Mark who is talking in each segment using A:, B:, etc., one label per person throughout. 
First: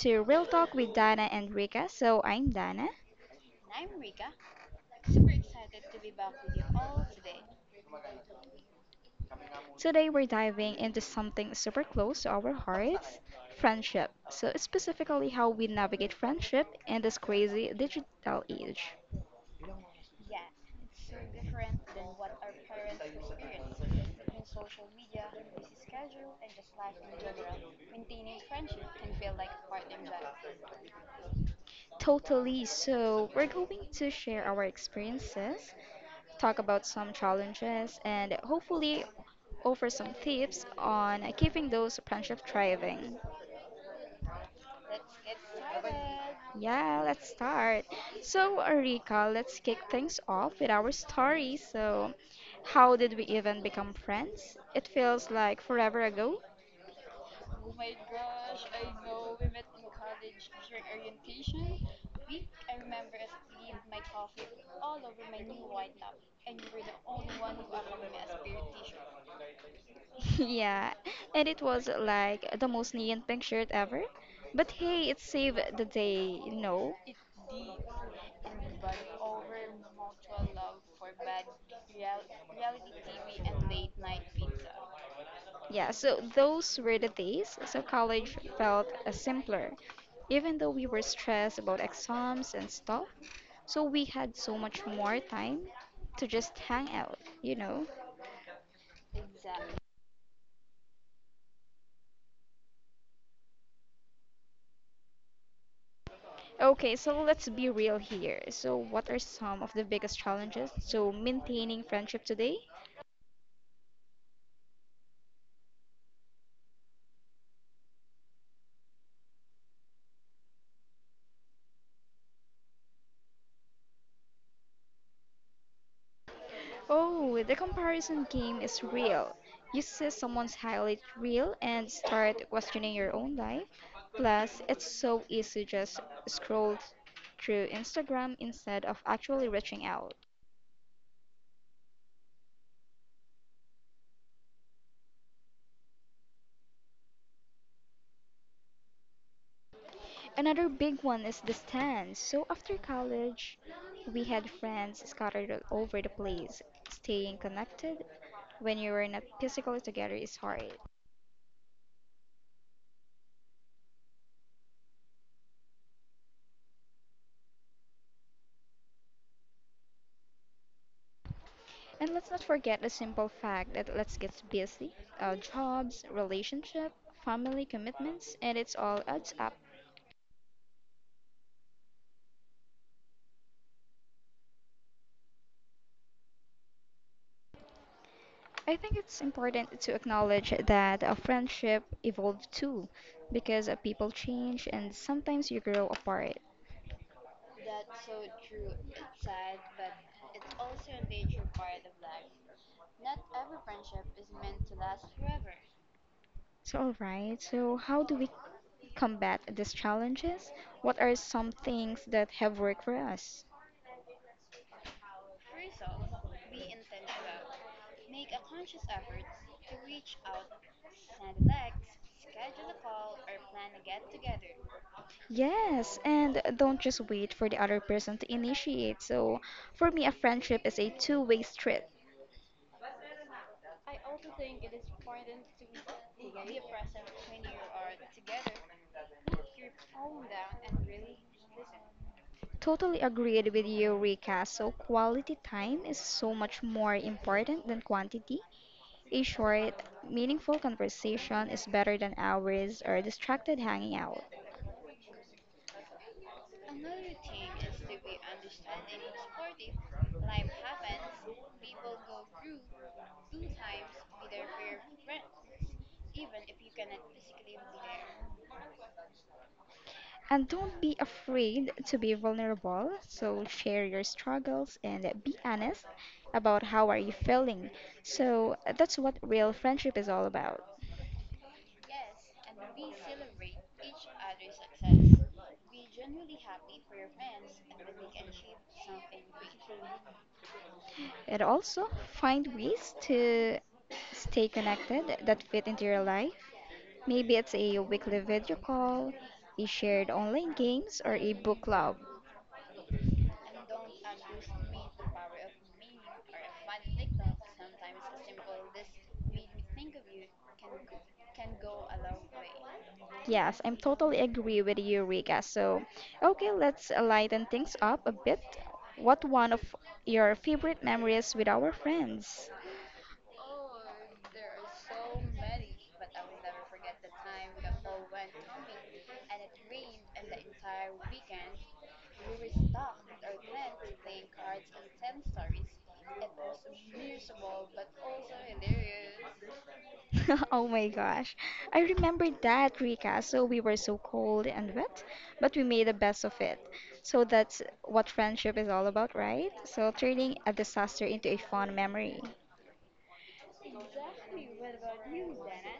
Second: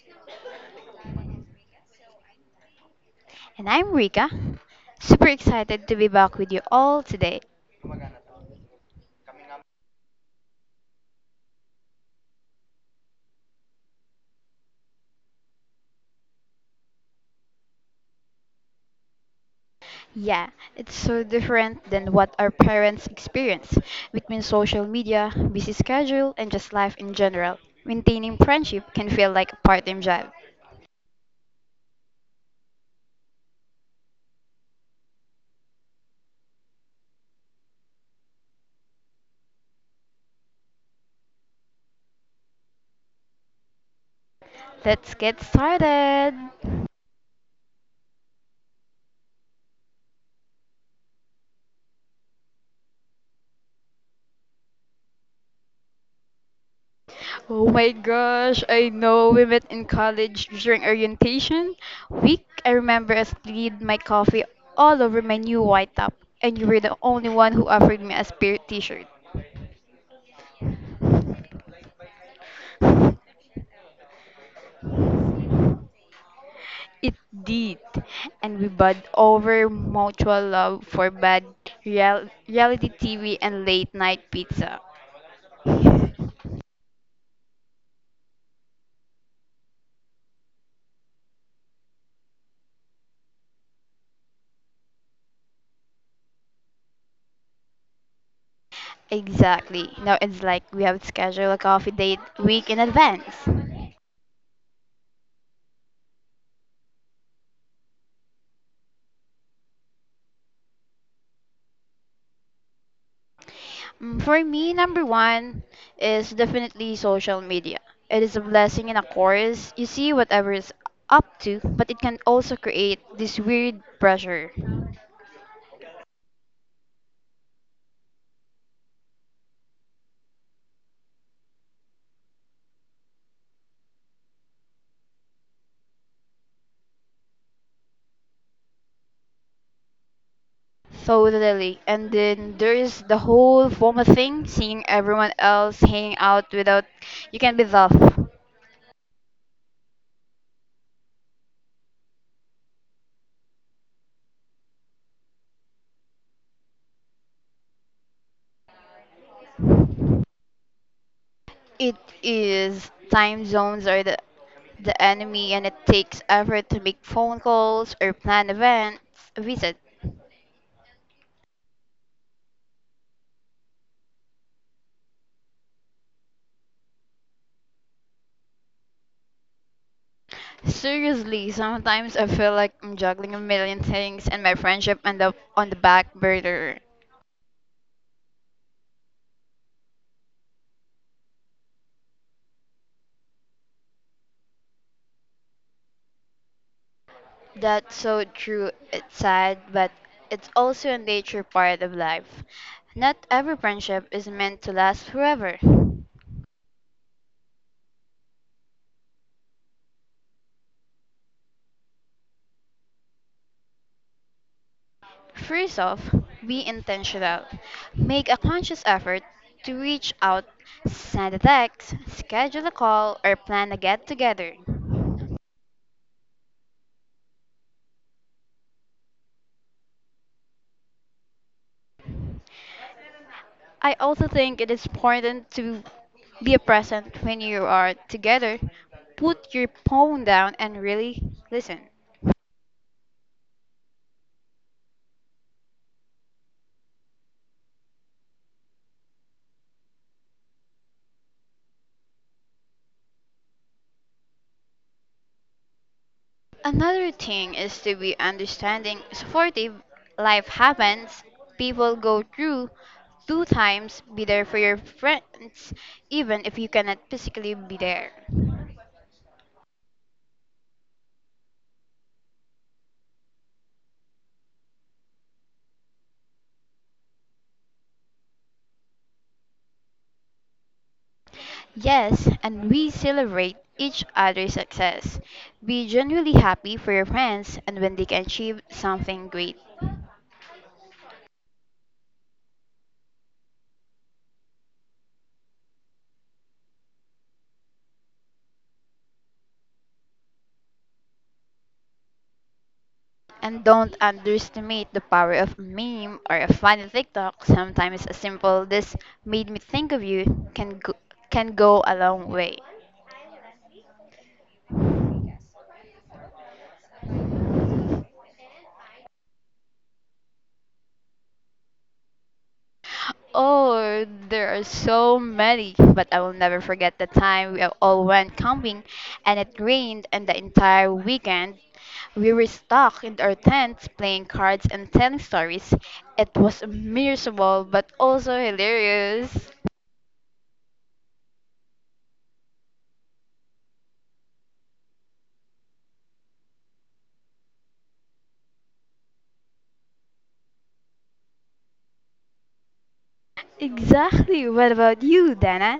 A: to Real Talk with Dana and Rika. I'm Dana.
B: And I'm Rika. Super excited to be back with you all today.
A: Today, we're diving into something super close to our hearts friendship. So, specifically, how we navigate friendship in this crazy digital age.
B: Yeah, it's so different than what our parents experience between social media, busy schedule, and just life in general. Maintaining friendship can feel like a part time job.
A: Totally. We're going to share our experiences, talk about some challenges, and hopefully offer some tips on keeping those friendships thriving.
B: Let's get started!
A: Yeah, let's start. So, Rika, let's kick things off with our story. So, how did we even become friends? It feels like forever ago.
B: Oh my gosh, I know we met in college during orientation week. I remember I spilled my coffee all over my new white top, and you were the only one who offered me a spirit t shirt.
A: Yeah, and it was like the most neon pink shirt ever. But hey, it saved the day, you know?
B: It did, and we bond over mutual love for bad reality TV and late night pizza.
A: Yeah, so those were the days. So, college felt simpler. Even though we were stressed about exams and stuff, so we had so much more time to just hang out.
B: Exactly. Now it's like we have scheduled a coffee date week in advance.
A: Okay, so let's be real here. So, what are some of the biggest challenges to maintaining friendship today?
B: For me, number one is definitely social media. It is a blessing and a curse. You see whatever is up to, but it can also create this weird pressure.
A: Oh, the comparison game is real. You see someone's highlight reel and start questioning your own life. Plus, it's so easy just scroll through Instagram instead of actually reaching out.
B: Totally. And then there's the whole formal thing, seeing everyone else hanging out without you can be off.
A: Another big one is the distance. So after college, we had friends scattered all over the place. Staying connected when you are not physically together is hard.
B: It is time zones are the enemy, and it takes effort to make phone calls or plan events, visit.
A: And let's not forget the simple fact that let's get busy. Our jobs, relationship, family commitments, and it's all adds up.
B: Seriously, sometimes I feel like I'm juggling a million things and my friendship end up on the back burner.
A: I think it's important to acknowledge that a friendship evolved too, because people change and sometimes you grow apart.
B: That's so true. It's sad, but it's also a nature part of life. Not every friendship is meant to last forever.
A: So, all right. So, how do we combat these challenges? What are some things that have worked for us?
B: First off, be intentional. Make a conscious effort to reach out, send a text, schedule a call, or plan a get together.
A: Yes, and don't just wait for the other person to initiate. So, for me, a friendship is a two-way street.
B: I also think it is important to be present when you are together. Put your phone down and really listen.
A: Totally agreed with you, Rika. So, quality time is so much more important than quantity. A short, meaningful conversation is better than hours or distracted hanging out.
B: Another thing is to be understanding, supportive. Life happens, people go through two times, be there for your friends, even if you cannot physically be there.
A: And don't be afraid to be vulnerable. So share your struggles and be honest about how are you feeling. So that's what real friendship is all about.
B: Yes, and we celebrate each other's success. Be genuinely happy for your friends and when they can achieve something great.
A: And also find ways to stay connected that fit into your life. Maybe it's a weekly video call, a shared online games, or a book club.
B: And don't underestimate the power of a meme or a funny TikTok. Sometimes a simple "this made me think of you" can go a long way.
A: Yes, I'm totally agree with you, Riga. So, okay, let's lighten things up a bit. What one of your favorite memories with our friends?
B: Oh, there are so many, but I will never forget the time we all went camping and it rained and the entire weekend. We were stuck in our tents playing cards and telling stories. It was miserable but also hilarious.
A: Oh my gosh. I remember that, Rika. So we were so cold and wet, but we made the best of it. So that's what friendship is all about, right? So turning a disaster into a fun memory.
B: Exactly. What about you, Dana?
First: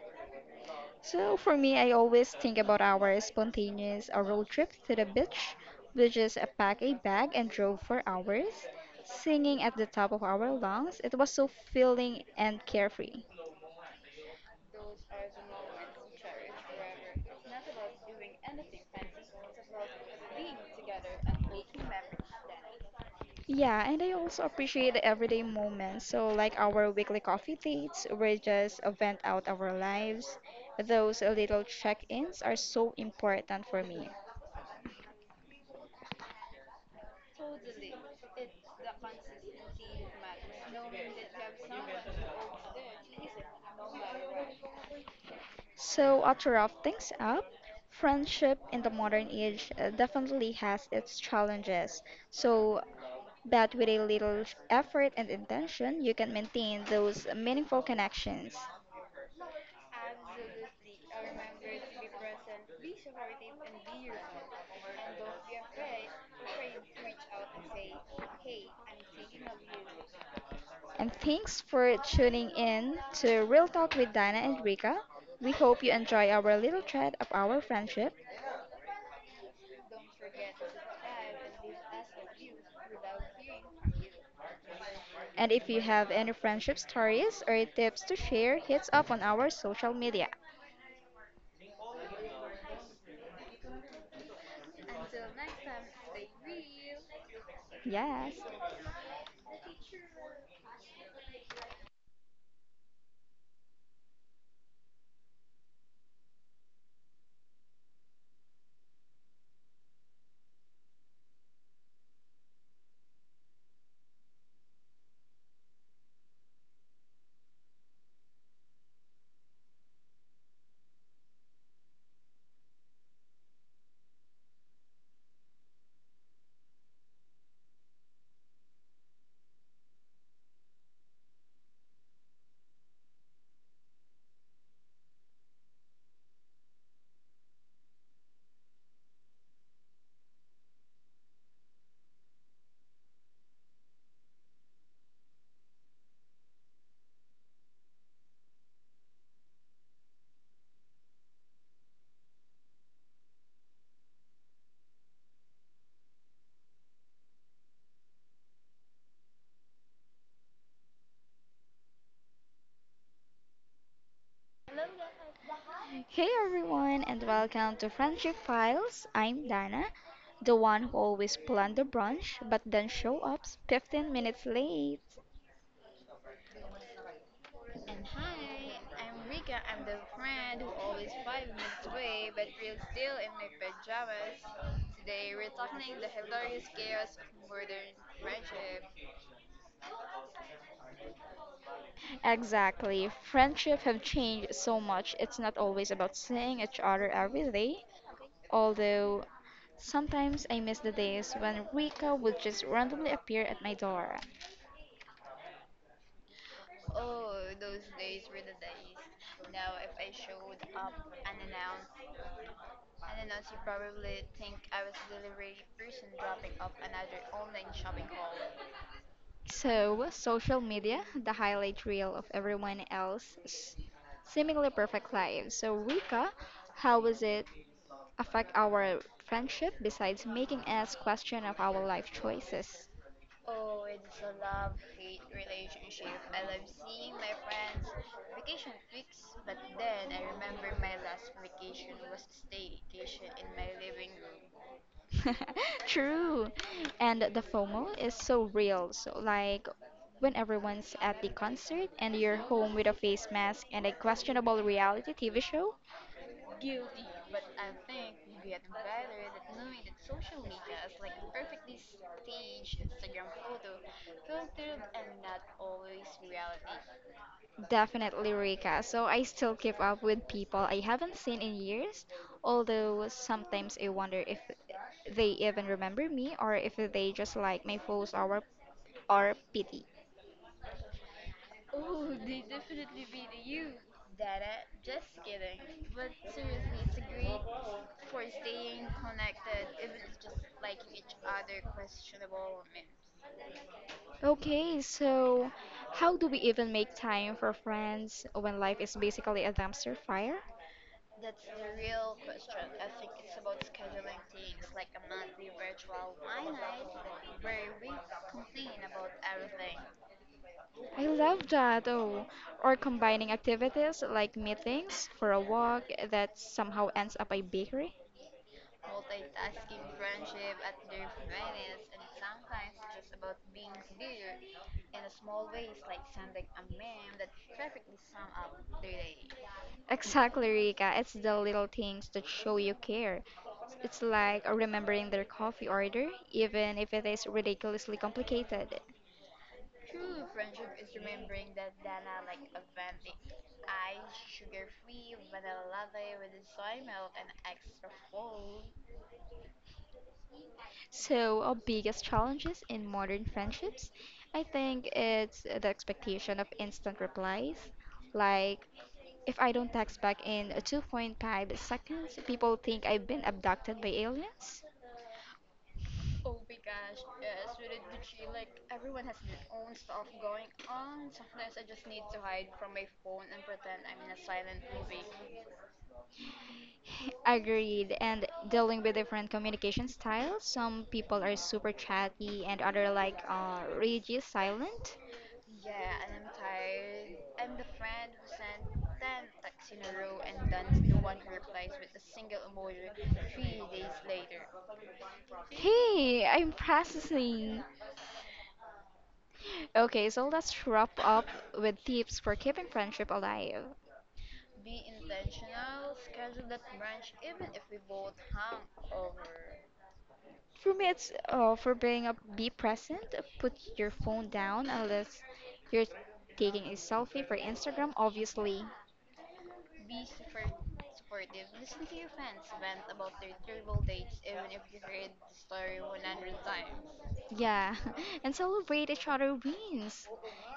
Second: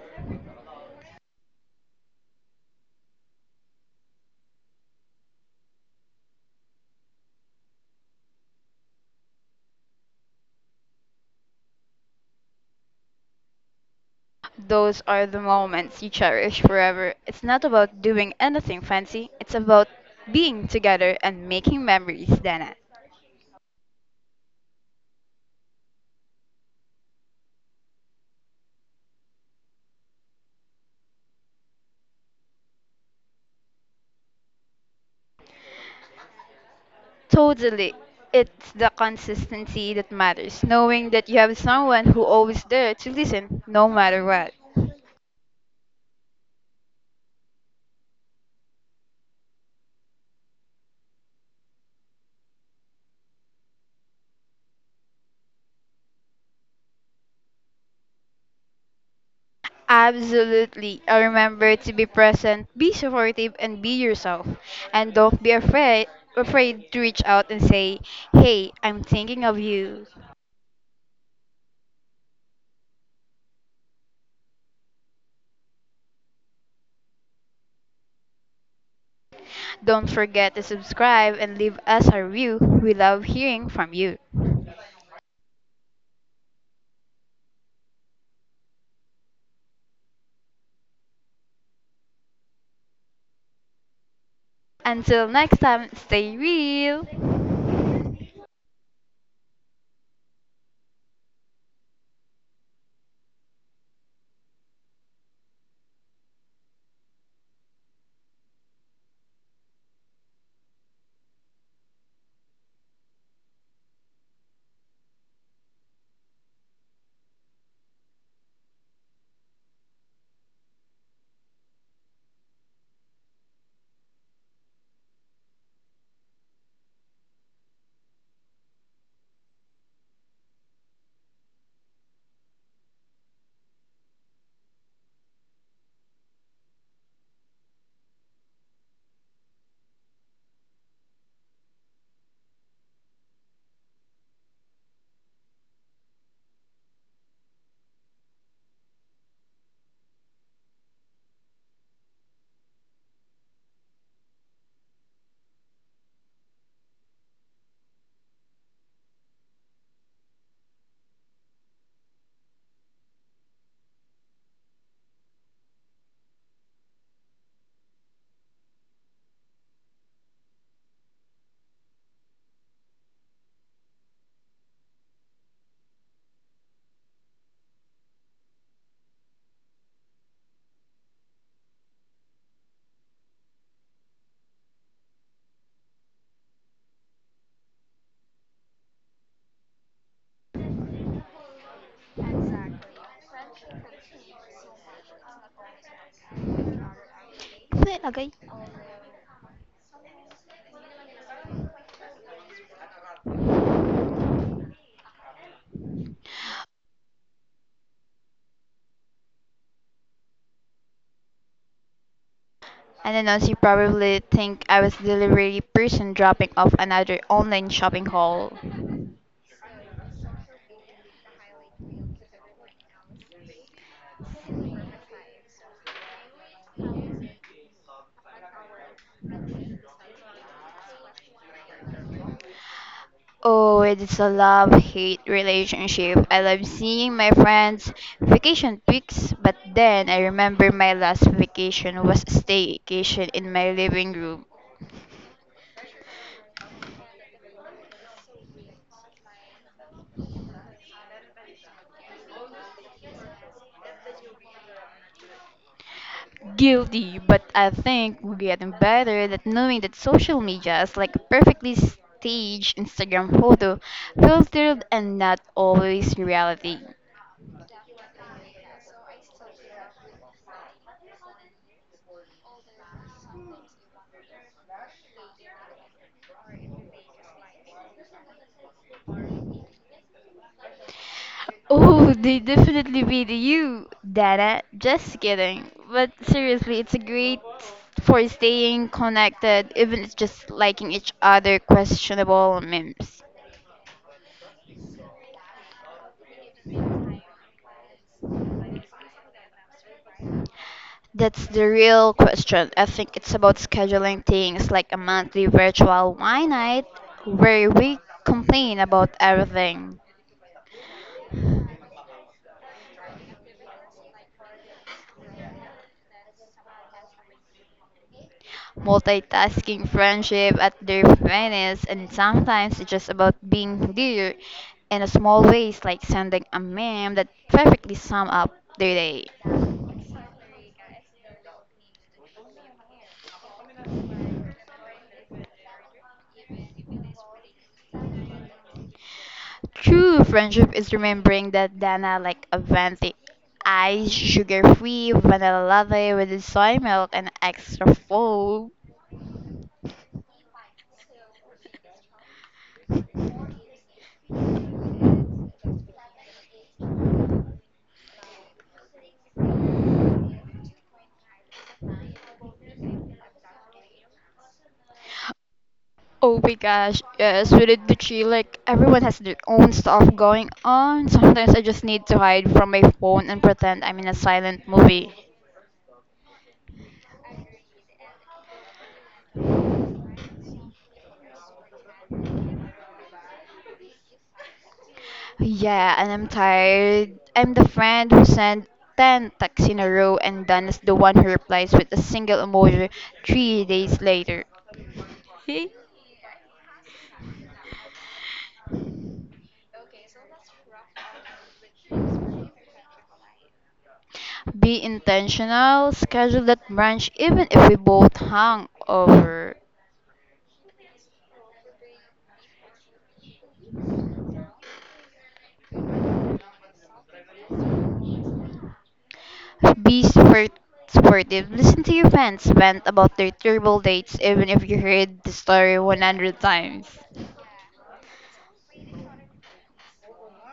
A: So for me, I always think about our spontaneous road trip to the beach. We just packed a bag and drove for hours, singing at the top of our lungs. It was so filling and carefree.
B: Those are the moments you cherish forever. It's not about doing anything fancy, it's about being together and making memories, Dana.
A: Yeah, and I also appreciate the everyday moments. So like our weekly coffee dates, we just vent out our lives. Those little check-ins are so important for me.
B: Totally. It's the consistency that matters, knowing that you have someone who always there to listen, no matter what.
A: So, to wrap things up, friendship in the modern age definitely has its challenges. So, but with a little effort and intention, you can maintain those meaningful connections.
B: Absolutely. I remember to be present, be supportive, and be yourself. And don't be afraid to reach out and say, "Hey, I'm thinking of you."
A: And thanks for tuning in to Real Talk with Dina and Rika. We hope you enjoy our little thread of our friendship.
B: Don't forget to subscribe and leave us a review. We love hearing from you.
A: And if you have any friendship stories or tips to share, hit us up on our social media.
B: Until next time, stay real.
A: Yes. Hey everyone, and welcome to Friendship Files. I'm Dana, the one who always planned the brunch but then show up 15 minutes late. Exactly, friendships have changed so much. It's not always about seeing each other every day,
B: Nilagay.
A: although sometimes I miss the days when Rika would just randomly appear at my door.
B: I don't know, she probably think I was delivery person dropping off another online shopping haul.
A: So, social media, the highlight reel of everyone else's seemingly perfect lives. So, Rika, how was it affect our friendship besides making us question of our life choices.
B: Oh, it is a love-hate relationship. I love seeing my friends' vacation pics, but then I remember my last vacation was a staycation in my living room.
A: True. And the FOMO is so real. So like when everyone's at the concert and you're home with a face mask and a questionable reality TV show,
B: Guilty, but I think we're getting better at knowing that social media is like a perfectly staged Instagram photo, filtered and not always reality.
A: definitely Rika. So I still keep up with people I haven't seen in years, although sometimes I wonder if they even remember me or if they just like my photos or pity.
B: Oh, they definitely beat you, Dada. Just kidding. But seriously, it's a great for staying connected, even it's just liking each other questionable memes.
A: Okay, so how do we even make time for friends when life is basically a dumpster fire?
B: That's the real question. I think it's about scheduling things like a monthly virtual wine night where we complain about everything.
A: I love that. Oh, or combining activities like meetings for a walk that somehow ends up a bakery.
B: Multitasking friendship at their finest, and sometimes it's just about being there in a small ways, like sending a meme that perfectly sum up their day.
A: Exactly, Rika. It's the little things that show you care. It's like remembering their coffee order, even if it is ridiculously complicated.
B: True friendship is remembering that Dana like a venti ice, sugar-free vanilla latte with soy milk and extra foam.
A: So, our biggest challenges in modern friendships, I think it's the expectation of instant replies. Like, if I don't text back in 2.5 seconds, people think I've been abducted by aliens.
B: Oh my gosh, yes, with it Gucci, like everyone has their own stuff going on. Sometimes I just need to hide from my phone and pretend I'm in a silent movie.
A: Agreed, and dealing with different communication styles, some people are super chatty and other like rigid silent.
B: Yeah, and I'm tired. I'm the friend who sent 10 texts in a row and then is the one who replies with a single emoji 3 days later.
A: Hey, I'm processing. Okay, so let's wrap up with tips for keeping friendship alive.
B: Be intentional, schedule that brunch even if we both hung over.
A: For me, it's for being up, be present. Put your phone down unless you're taking a selfie for Instagram, obviously.
B: Be sportive, listen to your friends vent about their terrible dates even if you heard the story 100 times.
A: Yeah, and celebrate each other wins,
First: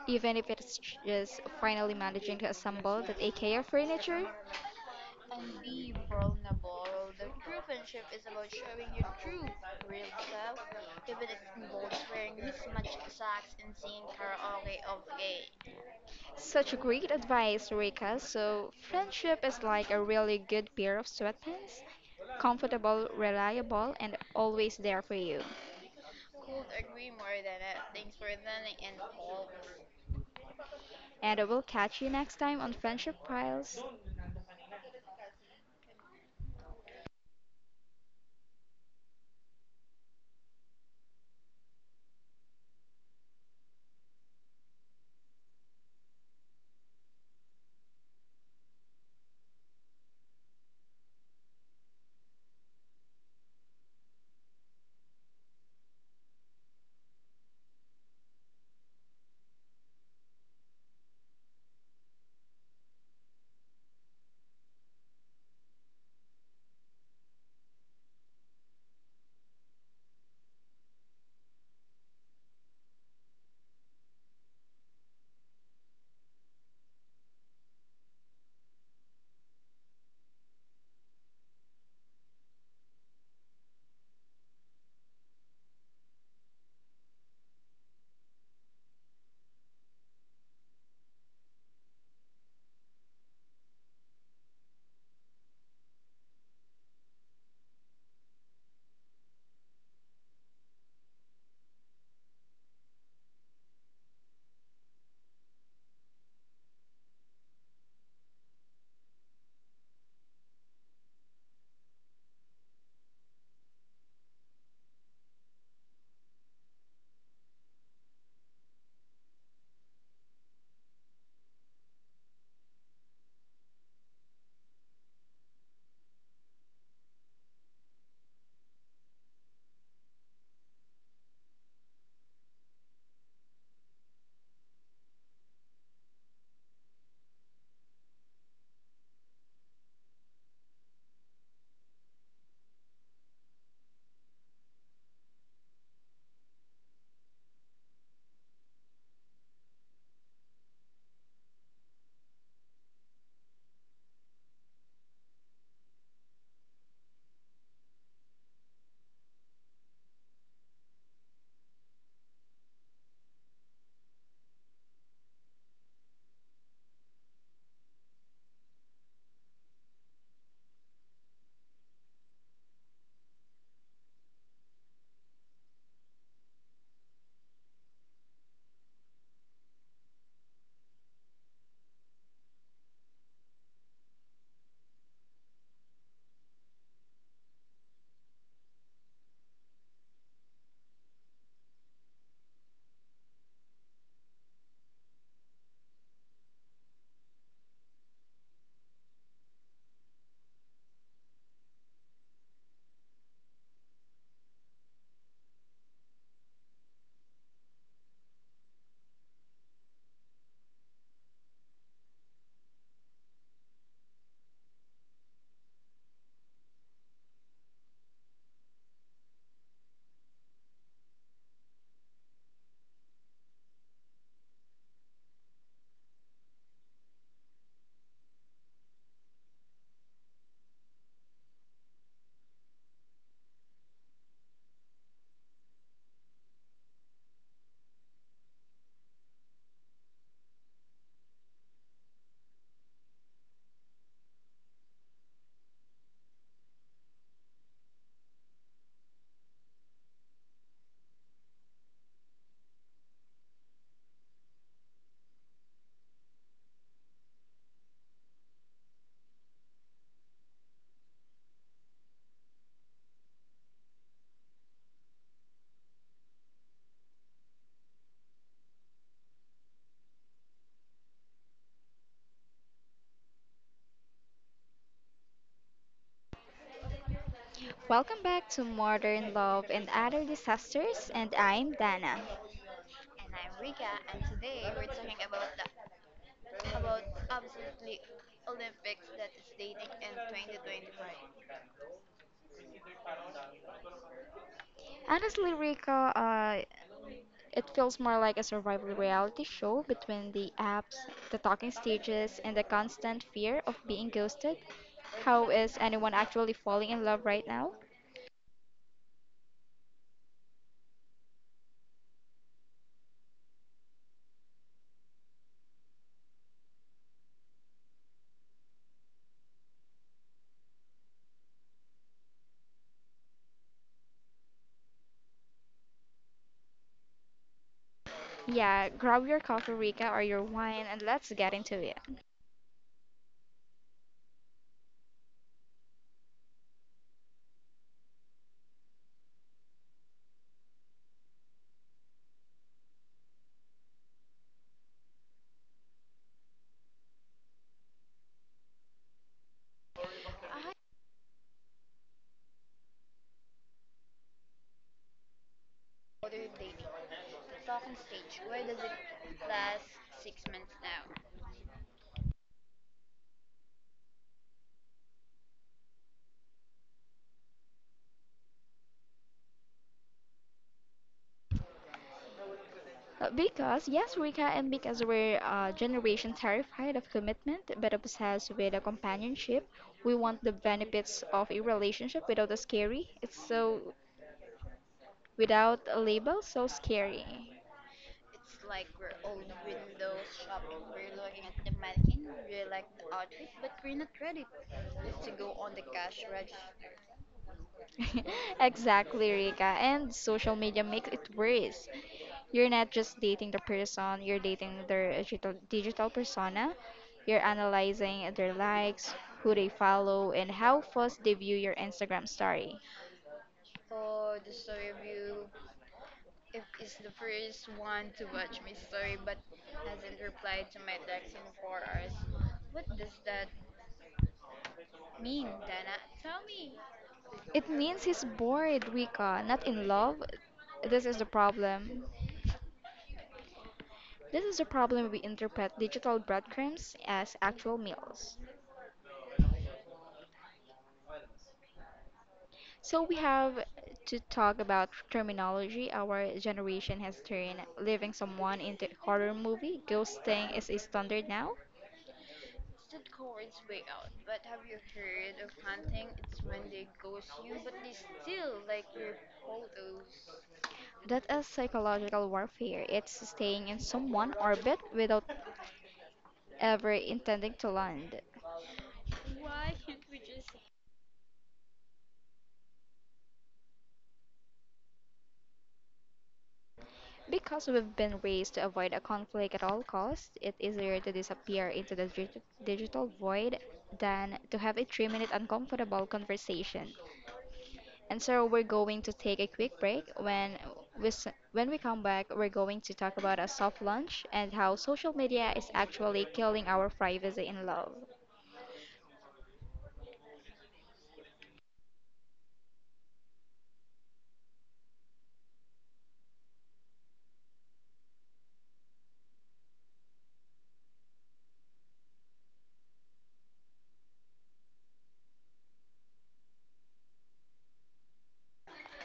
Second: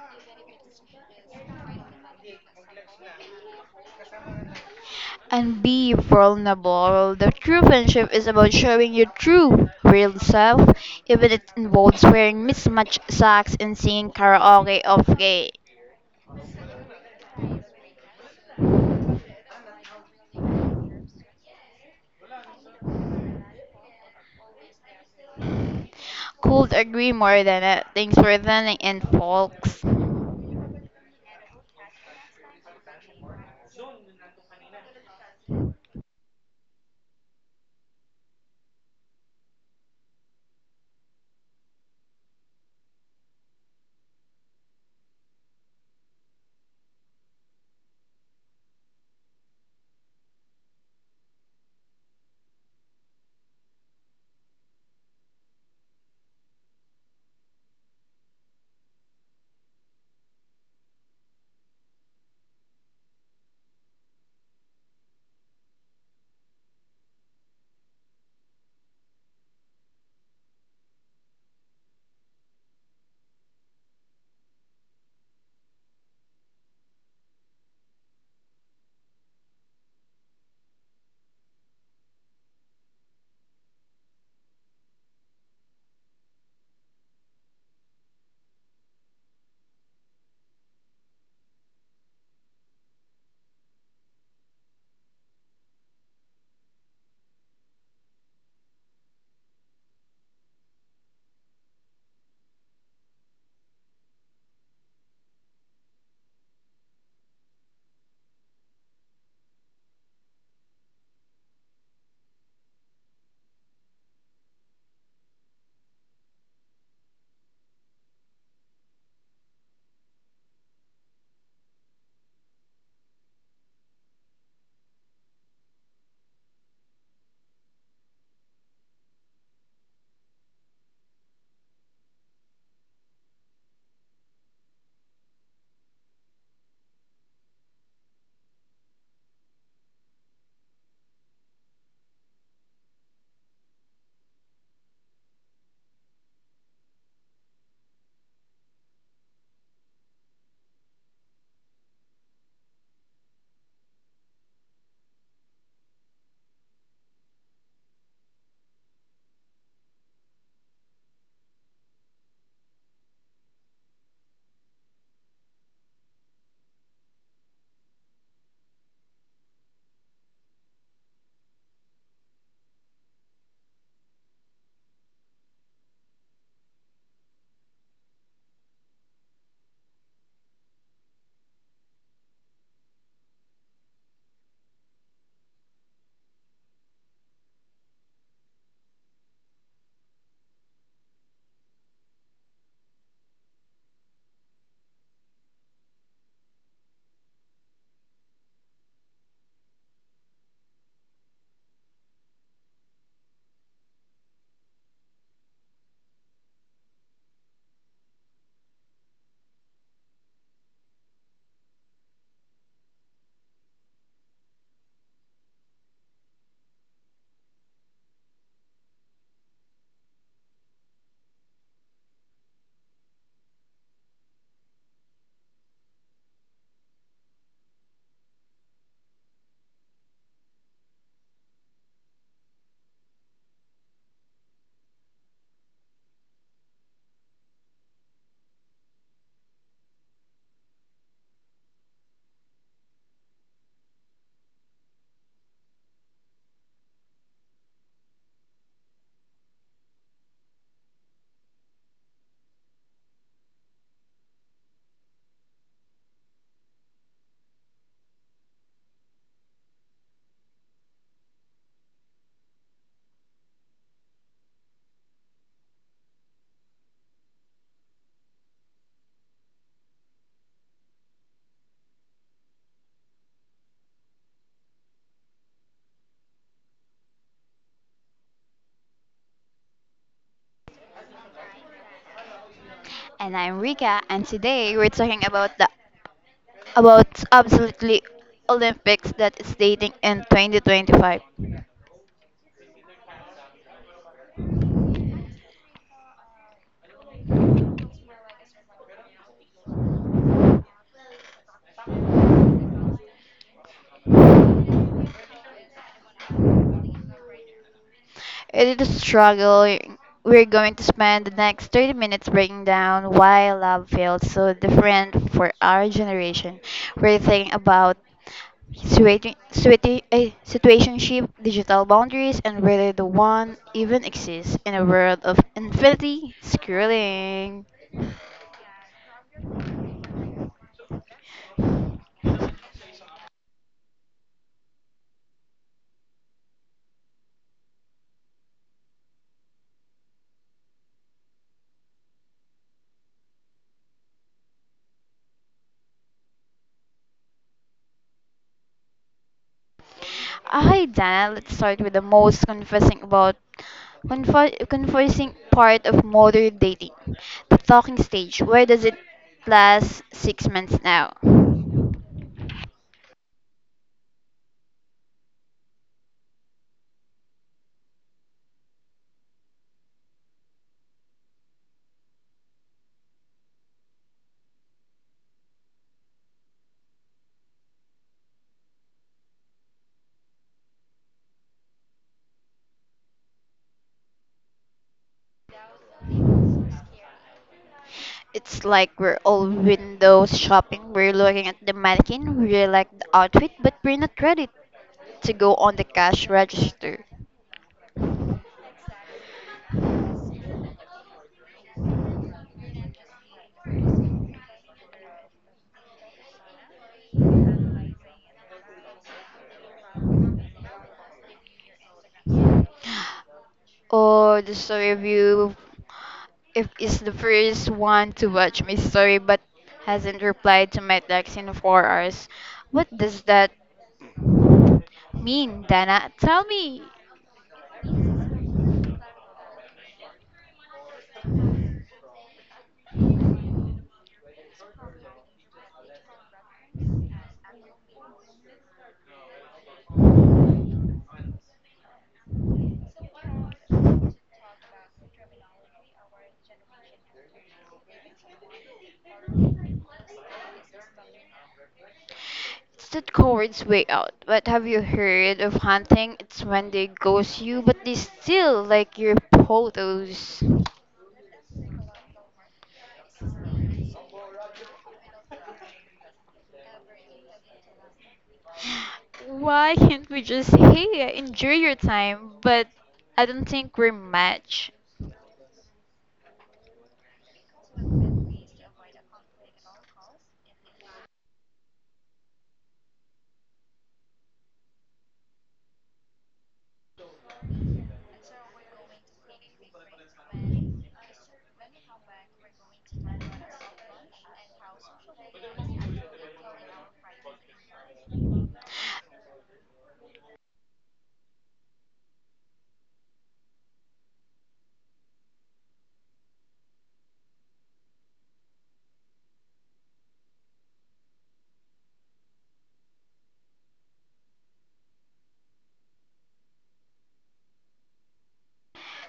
A: even if it's just finally managing to assemble that IKEA furniture.
B: And be vulnerable. The true friendship is about showing your true, real self, even if it involves wearing mismatched socks and singing karaoke off gay.
A: Such a great advice, Rika. So, friendship is like a really good pair of sweatpants, comfortable, reliable, and always there for you.
B: Could agree more than it. Thanks for listening in, folks. And
A: And I will catch you next time on Friendship Files. Welcome back to Modern Love and Other Disasters, and I'm Dana.
B: I'm Rika, and today we're talking about the About absolutely Olympics that is dating in 2025.
A: Honestly, Rika, it feels more like a survival reality show between the apps, the talking stages, and the constant fear of being ghosted. How is anyone actually falling in love right now?
B: It is a struggle. We're going to spend the next 30 minutes breaking down why love feels so different for our generation. We're thinking about situationship, digital boundaries, and whether the one even exists in a world of infinity scrolling.
A: Yeah, grab your coffee, Rika, or your wine, and let's get into it.
B: Hi, Dana. Let's start with the most confusing part of modern dating, the talking stage. Where does it last 6 months now?
A: Because, yes, we and because we're a generation terrified of commitment but obsessed with a companionship, we want the benefits of a relationship without a scary. It's so, without a label, so scary.
B: It's like we're all window shopping. We're looking at the mannequin. We like the outfit, but we're not ready to go on the cash register.
A: Exactly, Rika. And social media makes it worse. You're not just dating the person, you're dating their digital persona. You're analyzing their likes, who they follow, and how fast they view your Instagram story.
B: Oh, the story of you if is the first one to watch my story but hasn't replied to my text in 4 hours. What does that mean, Dana? Tell me.
A: It means he's bored, Rika, not in love. This is the problem. This is the problem we interpret digital breadcrumbs as actual meals. So we have to talk about terminology. Our generation has turned leaving someone into horror movie. Ghosting is a standard now.
B: It's that coward's way out. But have you heard of hunting? It's when they ghost you, but they still like your photos.
A: That is psychological warfare. It's staying in someone orbit without ever intending to land.
B: Why can't we just hey, enjoy your time? But I don't think we're match.
A: Because we've been raised to avoid a conflict at all costs, it's easier to disappear into the digital void than to have a 3 minute uncomfortable conversation. And so we're going to take a quick break. We, s- when we come back, we're going to talk about a soft launch and how social media is actually killing our privacy in love.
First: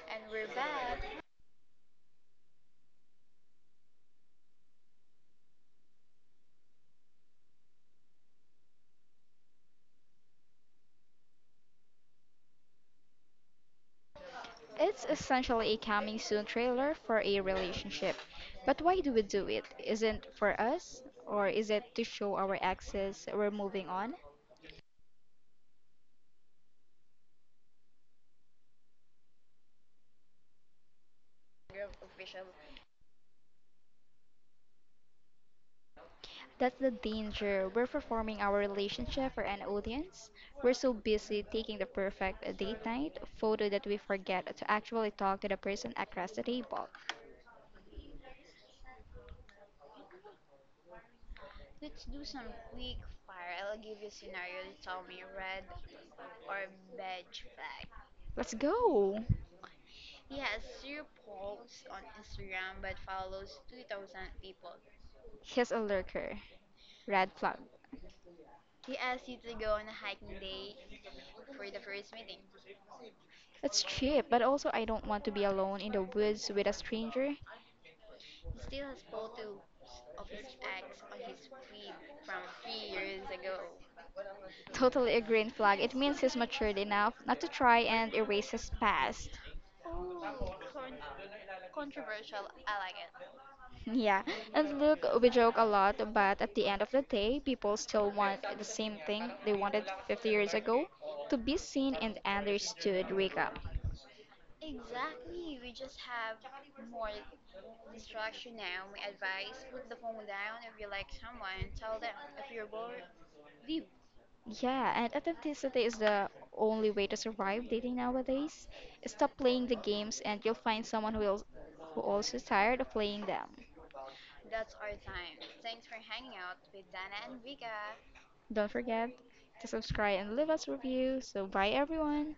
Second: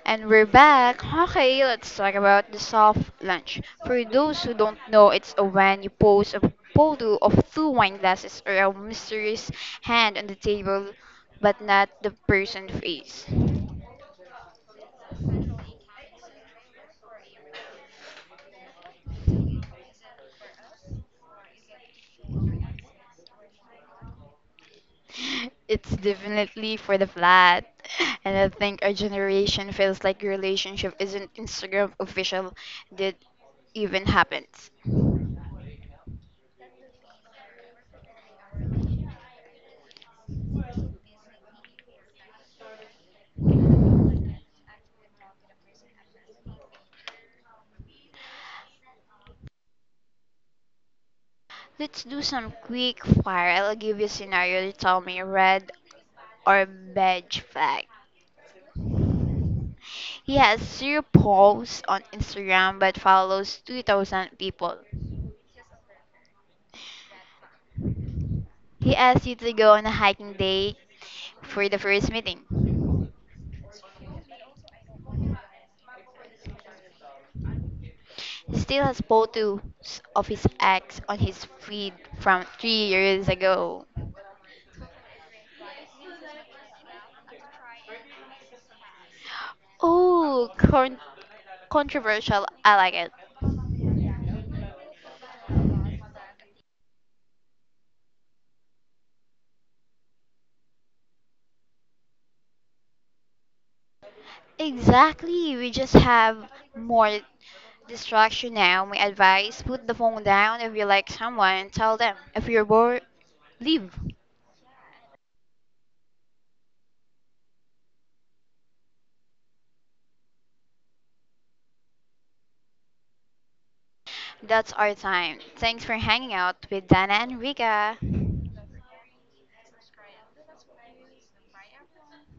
B: And we're back. Okay, let's talk about the soft lunch. For those who don't know, it's a when you pose a photo of two wine glasses or a mysterious hand on the table, but not the person's face.
A: It's essentially a coming soon trailer for a relationship. But why do we do it? Isn't for us? Or is it to show our exes we're moving on?
B: It's definitely for the flat. And I think our generation feels like relationship isn't Instagram official that even happens.
A: That's the danger. We're performing our relationship for an audience. We're so busy taking the perfect date night photo that we forget to actually talk to the person across the table.
B: Let's do some quick fire. I'll give you a scenario. You tell me red or beige flag.
A: Let's go!
B: He has zero posts on Instagram but follows 2,000 people.
A: He's a lurker. Red flag.
B: He asked you to go on a hiking date for the first meeting.
A: It's cheap, but also I don't want to be alone in the woods with a stranger.
B: He still has photos of his ex on his feed from 3 years ago.
A: Totally a green flag. It means he's matured enough not to try and erase his past.
B: Oh, controversial. I like it.
A: Yeah, and look, we joke a lot, but at the end of the day, people still want the same thing they wanted 50 years ago to be seen and understood, Rika.
B: Exactly. We just have more distraction now. My advice, put the phone down if you like someone, tell them. If you're bored, leave.
A: Yeah, and authenticity is the only way to survive dating nowadays. Stop playing the games, and you'll find someone who will, who also is tired of playing them.
B: That's our time. Thanks for hanging out with Dana and Riga.
A: Don't forget to subscribe and leave us a review. So, bye everyone.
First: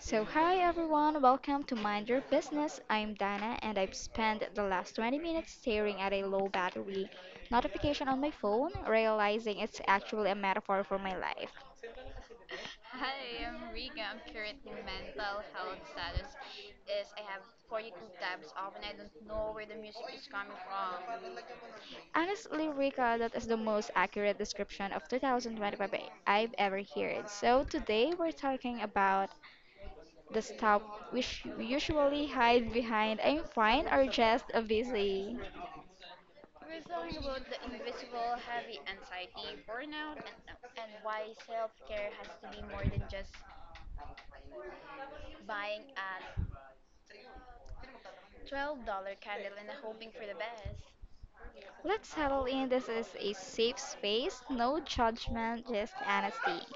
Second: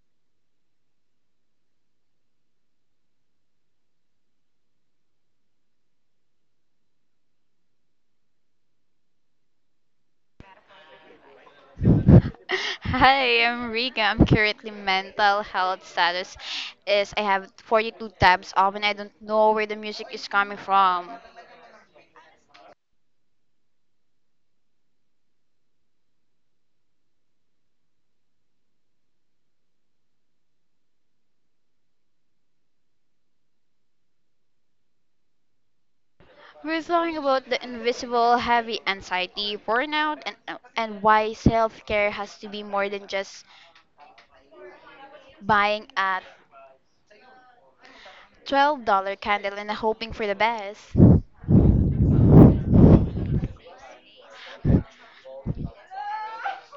A: So, hi everyone, welcome to Mind Your Business. I'm Dana and I've spent the last 20 minutes staring at a low battery notification on my phone, realizing it's actually a metaphor for my life.
B: Hi, I'm Riga. I'm currently mental health status is I have 42 tabs open. I don't know where the music is coming from.
A: Honestly, Rika, that is the most accurate description of 2025 I've ever heard. So, today we're talking about the stuff which we usually hide behind I'm fine or just busy.
B: We're talking about the invisible heavy anxiety, burnout, and why self-care has to be more than just buying a $12 candle and hoping for the best.
A: Let's settle in. This is a safe space, no judgment, just honesty.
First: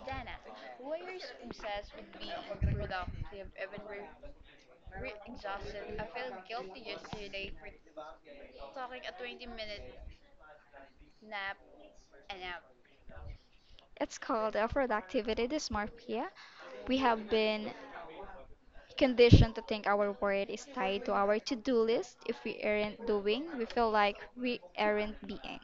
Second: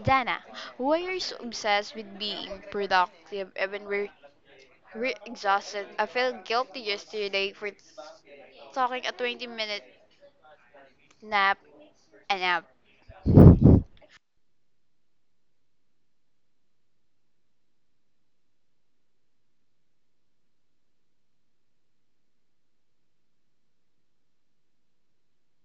B: Dana, why are you so obsessed with being productive even we're Re exhausted. I felt guilty yesterday for talking a 20 minute nap nap.
A: It's called a productivity dysmorphia. We have been conditioned to think our word is tied to our to do list. If we aren't doing, we feel like we aren't being.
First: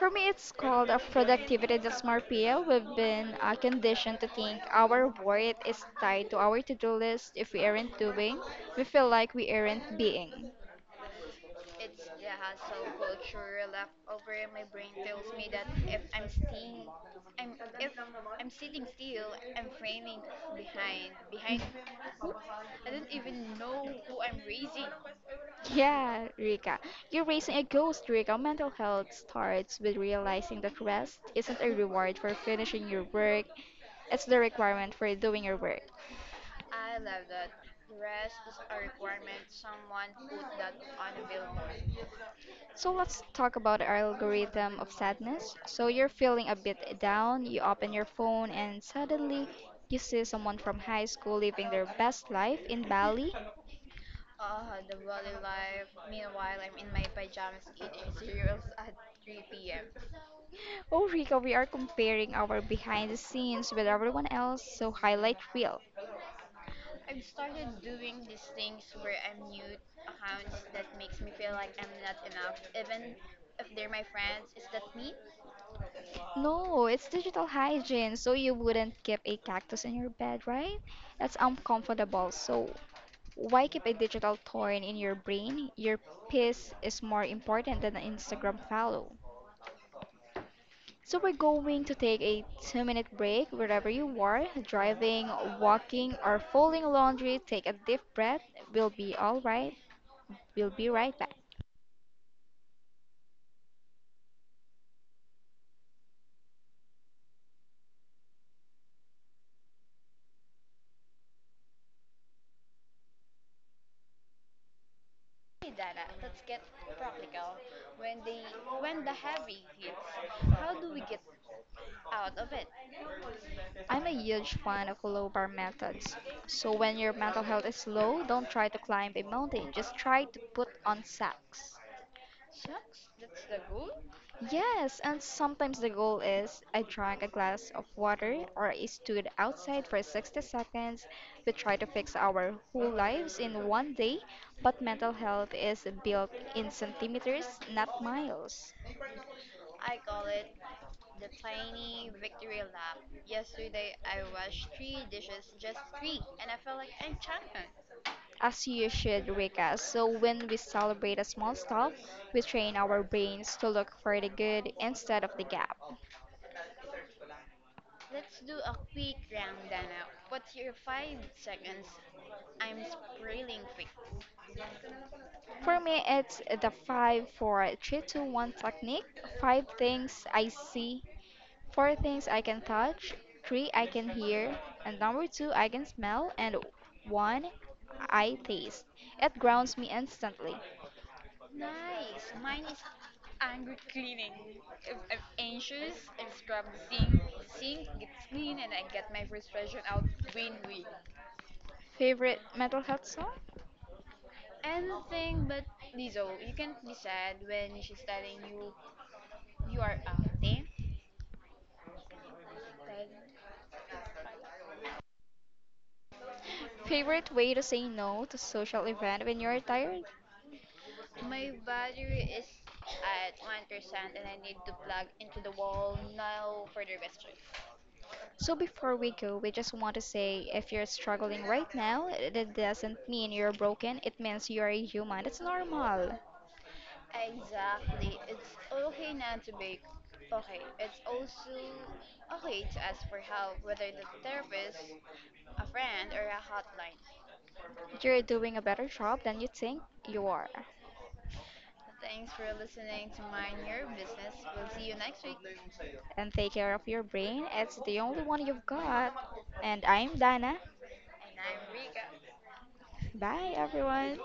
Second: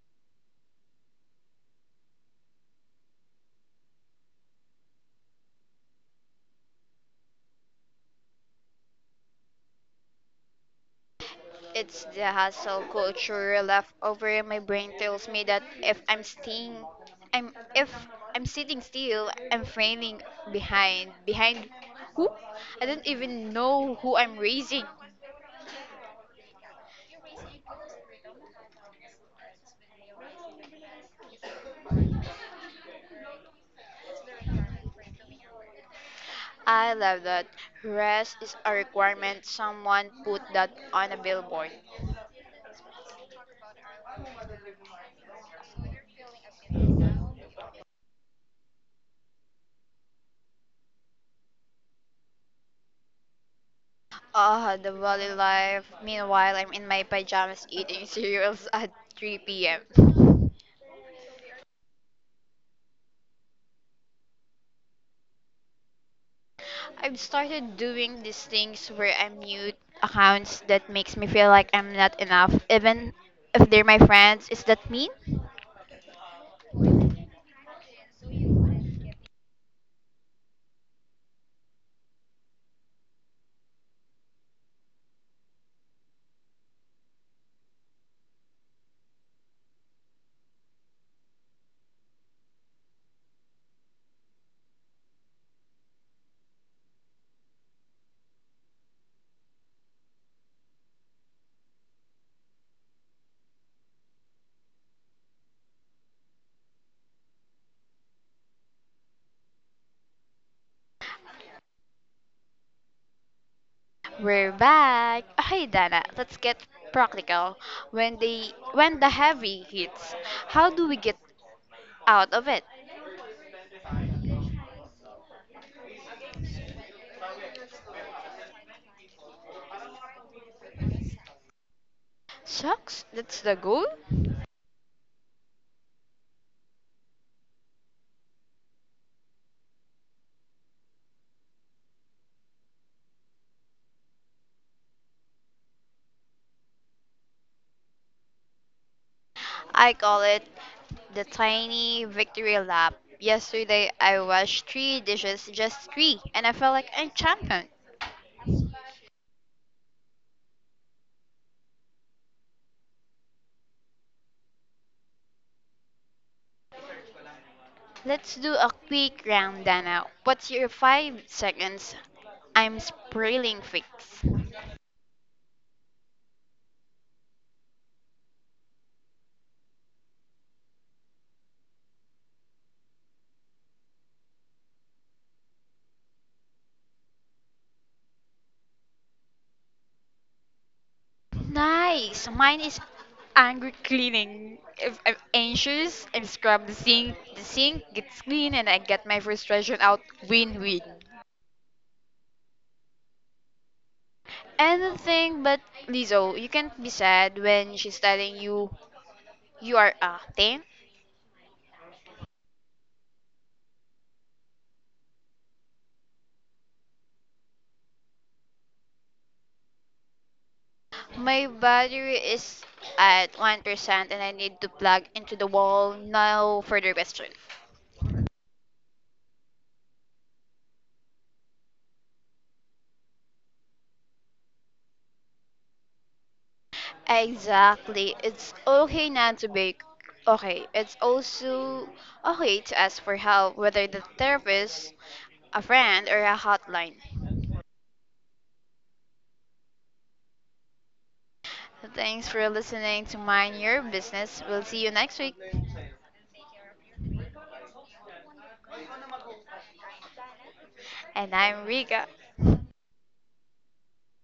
A: For me, it's called a productivity dysmorphia. We've been conditioned to think our worth is tied to our to do list. If we aren't doing, we feel like we aren't being.
B: It's the hustle culture left over in my brain tells me that if I'm sitting still, I'm failing behind. Behind who? I don't even know who I'm raising.
A: Yeah, Rika. You're raising a ghost, Rika. Mental health starts with realizing that rest isn't a reward for finishing your work, it's the requirement for doing your work.
B: I love that. Rest is a requirement. Someone put that on a billboard.
A: So let's talk about our algorithm of sadness. So you're feeling a bit down, you open your phone, and suddenly you see someone from high school living their best life in Bali.
B: Ah, the valley life. Meanwhile, I'm in my pajamas eating cereals at 3 p.m.
A: Oh, Rika, we are comparing our behind the scenes with everyone else, so highlight reel.
B: I've started doing these things where I mute accounts that makes me feel like I'm not enough, even if they're my friends. Is that mean?
A: No, it's digital hygiene, so you wouldn't keep a cactus in your bed, right? That's uncomfortable. So why keep a digital thorn in your brain? Your piss is more important than an Instagram follow. So we're going to take a two-minute break wherever you are, driving, walking, or folding laundry. Take a deep breath. We'll be all right. We'll be right back.
B: We're back. Hey Dana, let's get practical. When the heavy hits, how do we get out of it?
A: I'm a huge fan of low bar methods. So when your mental health is low, don't try to climb a mountain, just try to put on socks.
B: Shucks, that's the goal.
A: Yes, and sometimes the goal is I drank a glass of water or I stood outside for 60 seconds. We try to fix our whole lives in one day, but mental health is built in centimeters, not miles.
B: I call it the tiny victory lap. Yesterday, I washed three dishes, just three, and I felt like a champion.
A: As you should, Rika. So when we celebrate a small stuff, we train our brains to look for the good instead of the gap.
B: Let's do a quick round, Dana. What's your 5 seconds? I'm spraying fix.
A: For me, it's the 5-4-3-2-1 technique. 5 things I see, 4 things I can touch, 3 I can hear, and number 2 I can smell, and 1 I taste. It grounds me instantly.
B: Nice. Mine is angry cleaning. If I'm anxious, I scrub the sink. The sink gets clean, and I get my frustration out. Win-win.
A: Favorite mental health song?
B: Anything but Lizzo. You can't be sad when she's telling you are acting?
A: Favorite way to say no to social event when you're tired?
B: My battery is at 1% and I need to plug into the wall. No further question.
A: So before we go, we just want to say if you're struggling right now, that doesn't mean you're broken. It means you're a human. It's normal.
B: Exactly. It's okay not to be okay. It's also okay to ask for help, whether the therapist, a friend, or a hotline.
A: You're doing a better job than you think you are.
B: Thanks for listening to Mind Your Business. We'll see you next week.
A: And take care of your brain. It's the only one you've got. And I'm Dana.
B: And I'm Rika.
A: Bye, everyone.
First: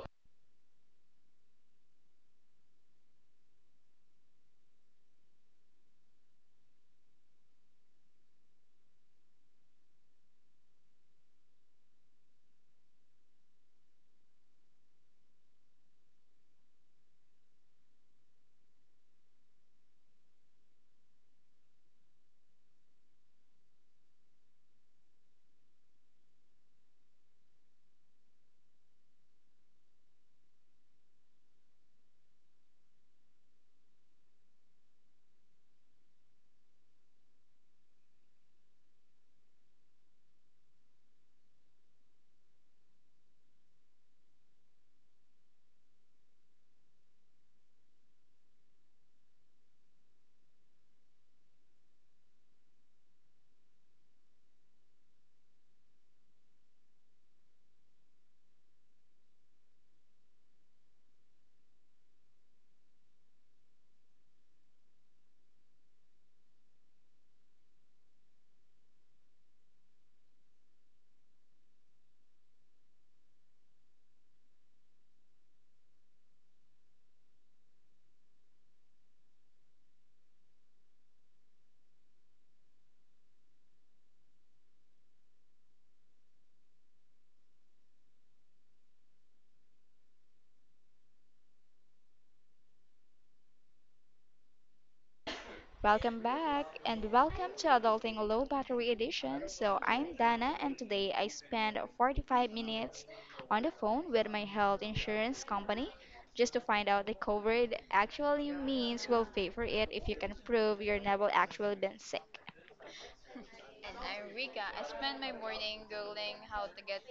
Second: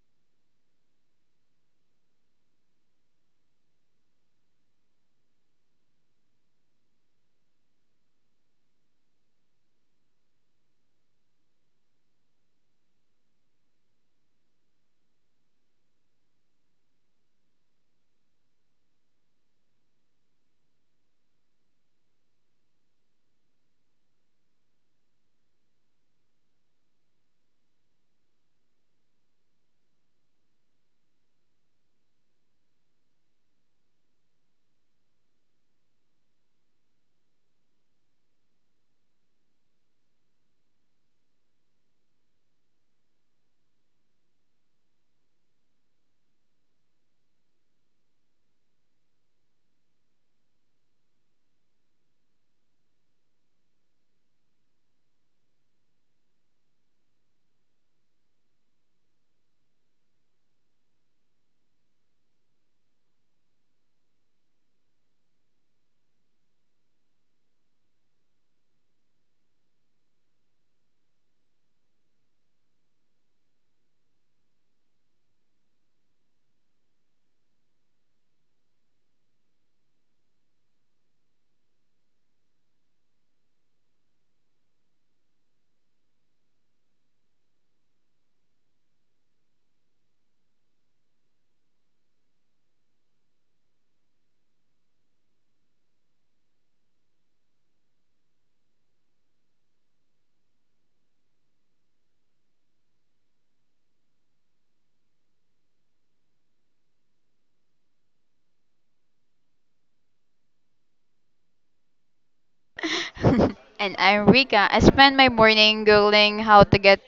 A: Welcome back and welcome to Adulting Low Battery Edition. So, I'm Dana and today I spent 45 minutes on the phone with my health insurance company just to find out the coverage actually means will pay for it if you can prove you've never actually been sick.
B: And I'm Rika. I spend my morning googling how to get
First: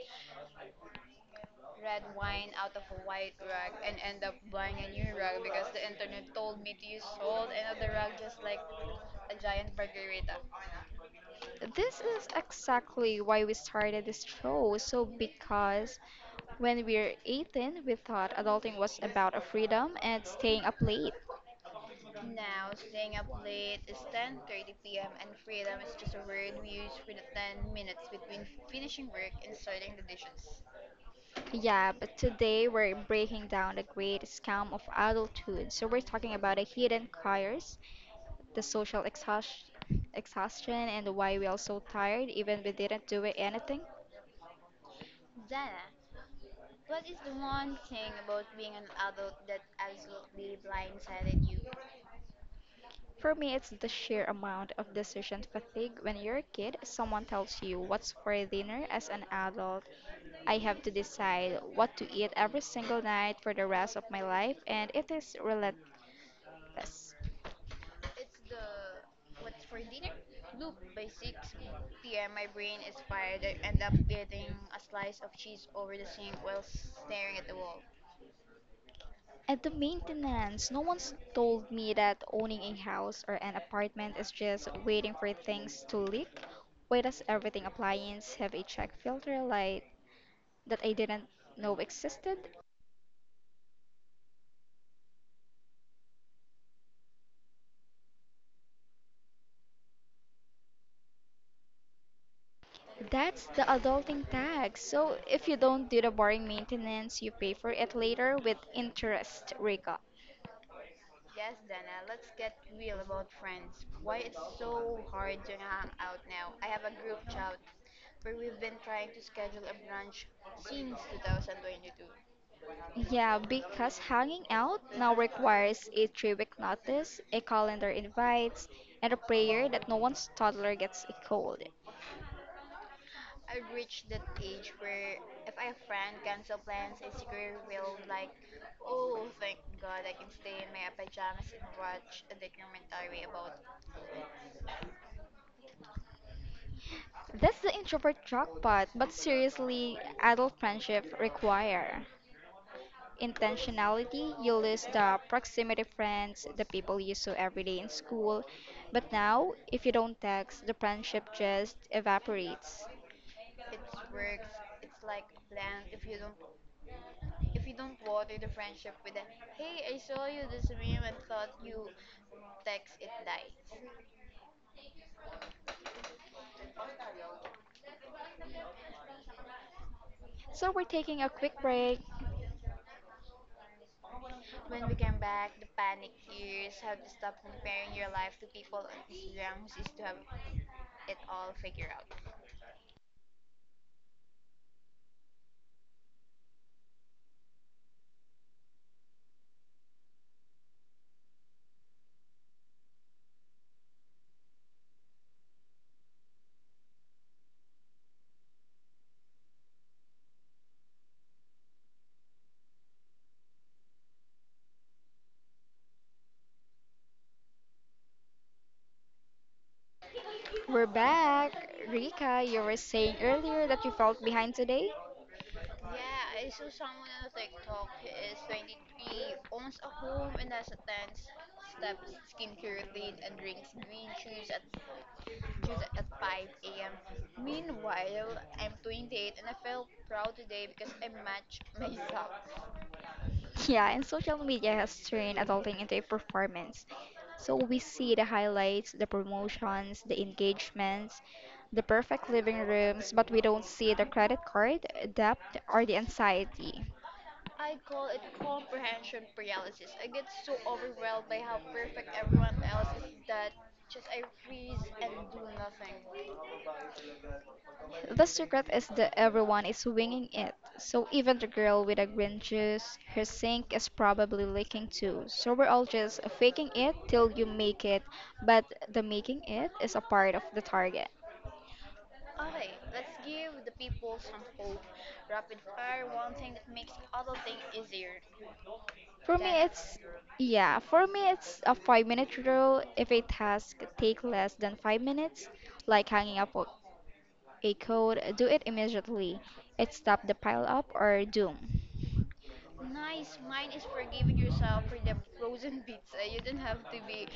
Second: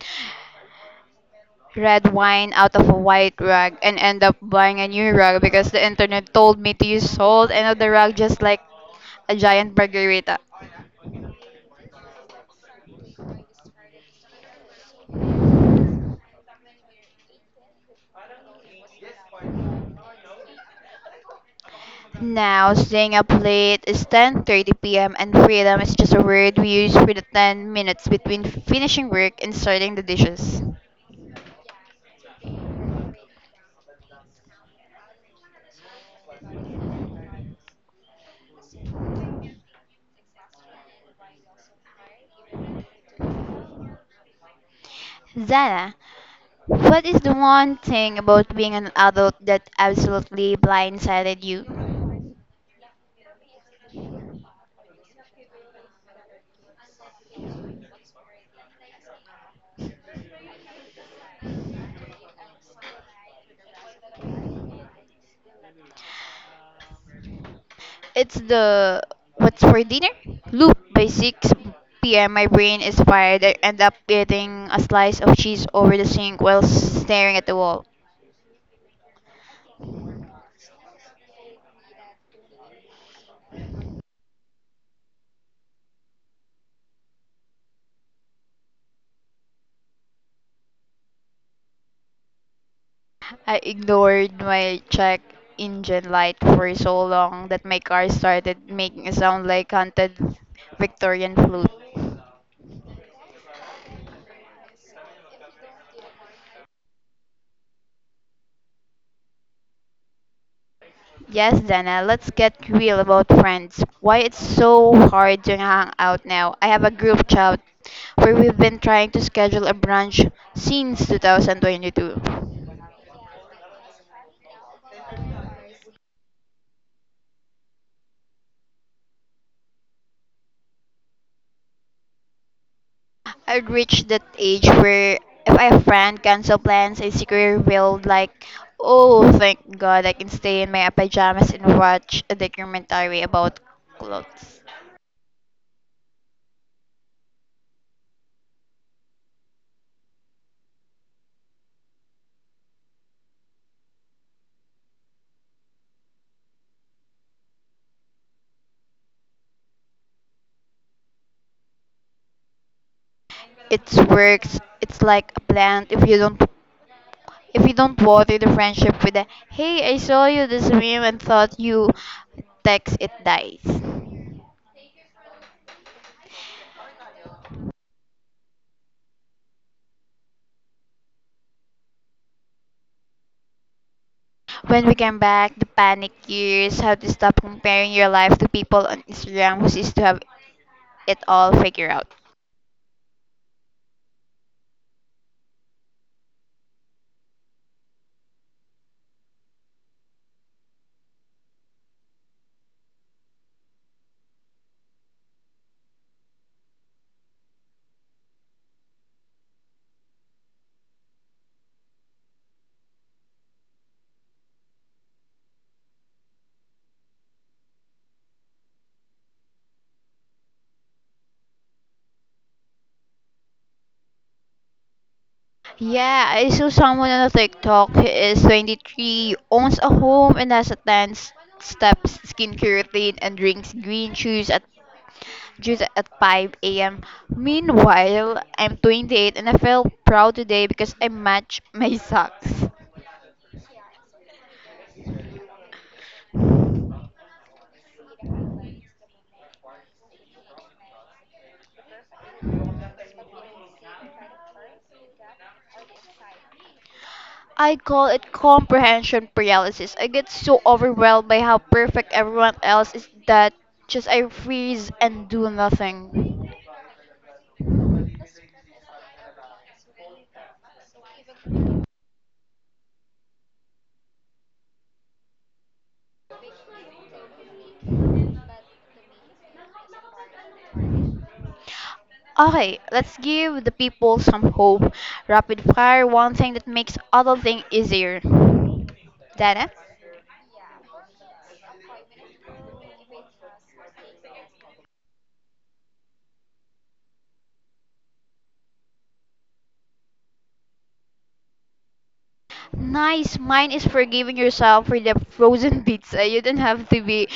B: red wine out of a white rag and end up buying a new rag because the internet told me to use salt and other rag just like a giant margarita.
A: This is exactly why we started this show. So, because when we were 18, we thought adulting was about a freedom and staying up late.
B: Now, staying up late is 10:30 p.m. and freedom is just a word we use for the 10 minutes between finishing work and starting the dishes.
A: Yeah, but today we're breaking down the great scam of adulthood. So we're talking about the hidden careers, the social exhaustion, and why we are so tired even we didn't do anything.
B: Zana, what is the one thing about being an adult that absolutely blindsided you?
A: For me, it's the sheer amount of decision fatigue. When you're a kid, someone tells you what's for dinner. As an adult, I have to decide what to eat every single night for the rest of my life, and it is relentless.
B: It's the What's for Dinner loop. By 6 p.m., my brain is fired. I end up eating a slice of cheese over the sink while staring at the wall.
A: At the maintenance, no one's told me that owning a house or an apartment is just waiting for things to leak. Why does everything appliance have a check filter light that I didn't know existed?
B: I ignored my check engine light for so long that my car started making a sound like haunted Victorian flute.
A: That's the adulting tax. So if you don't do the boring maintenance, you pay for it later with interest, Rika.
B: Yes, Dana, let's get real about friends. Why it's so hard to hang out now. I have a group chat where we've been trying to schedule a brunch since 2022.
A: Yeah, because hanging out now requires a three-week notice, a calendar invites, and a prayer that no one's toddler gets a cold.
B: I have reached that age where if I have friend cancel plans, I secretly will like, oh, thank God I can stay in my pajamas and watch a documentary about clothes.
A: That's the introvert jackpot, but seriously, adult friendship require intentionality. You lose the proximity friends, the people you saw every day in school, but now, if you don't text, the friendship just evaporates.
B: It works. It's like a plant. If you don't water the friendship with a "hey, I saw you this meme and thought you" text, it dies. When
A: So we're taking a quick break.
B: we came back, the panic years, how to stop comparing your life to people on Instagram who seems to have it all figured out.
A: We're back. Rika, you were saying earlier that you felt behind today?
B: Yeah, I saw someone on a TikTok who is 23, owns a home and has a 10 steps skincare routine and drinks green juice at 5 a.m. Meanwhile, I'm 28 and I feel proud today because I match my socks.
A: Yeah, and social media has turned adulting into a performance. So we see the highlights, the promotions, the engagements, the perfect living rooms, but we don't see the credit card, debt, or the anxiety.
B: I call it comprehension paralysis. I get so overwhelmed by how perfect everyone else is that just I freeze and do nothing.
A: The secret is that everyone is winging it. So even the girl with the green juice, her sink is probably leaking too. So we're all just faking it till you make it, but the making it is a part of the target.
B: Okay, let's give the people some hope. Rapid fire, one thing that makes adulting easier.
A: For me,
B: Dana?
A: it's yeah. For me, it's a five-minute rule. If a task take less than 5 minutes, like hanging up a code, do it immediately. It stop the pile up or doom.
B: Nice. Mine is forgiving yourself for the frozen pizza. You don't have to be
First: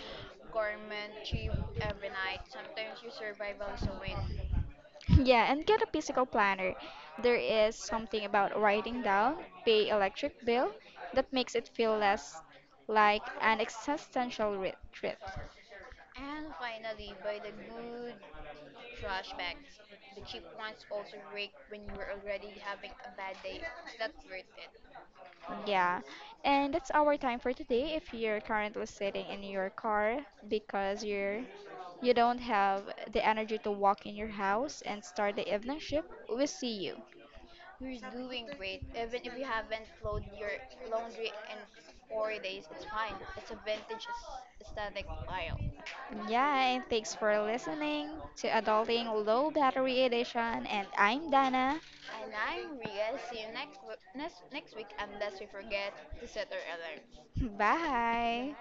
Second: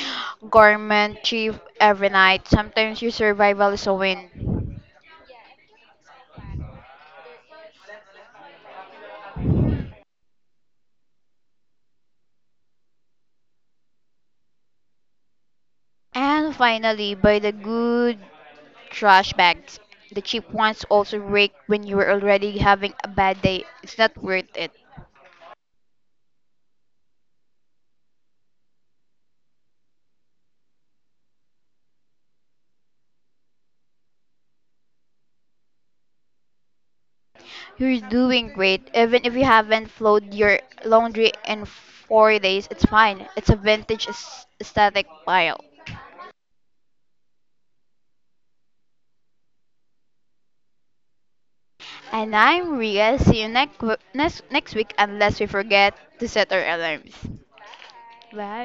B: gourmet chief every night. Sometimes your survival is a win.
A: Yeah, and get a physical planner. There is something about writing down pay electric bill that makes it feel less like an existential threat.
B: And finally, buy the good trash bags. The cheap ones also break when you are already having a bad day. It's not worth it.
A: Yeah, and that's our time for today. If you're currently sitting in your car because you don't have the energy to walk in your house and start the evening shift, we'll see you.
B: You're doing great. Even if you haven't folded your laundry in 4 days, it's fine. It's a vintage aesthetic pile.
A: Yeah, and thanks for listening to Adulting Low Battery Edition. And I'm Dana.
B: And I'm Ria. See you next week unless we forget to set our alarms.
A: Bye.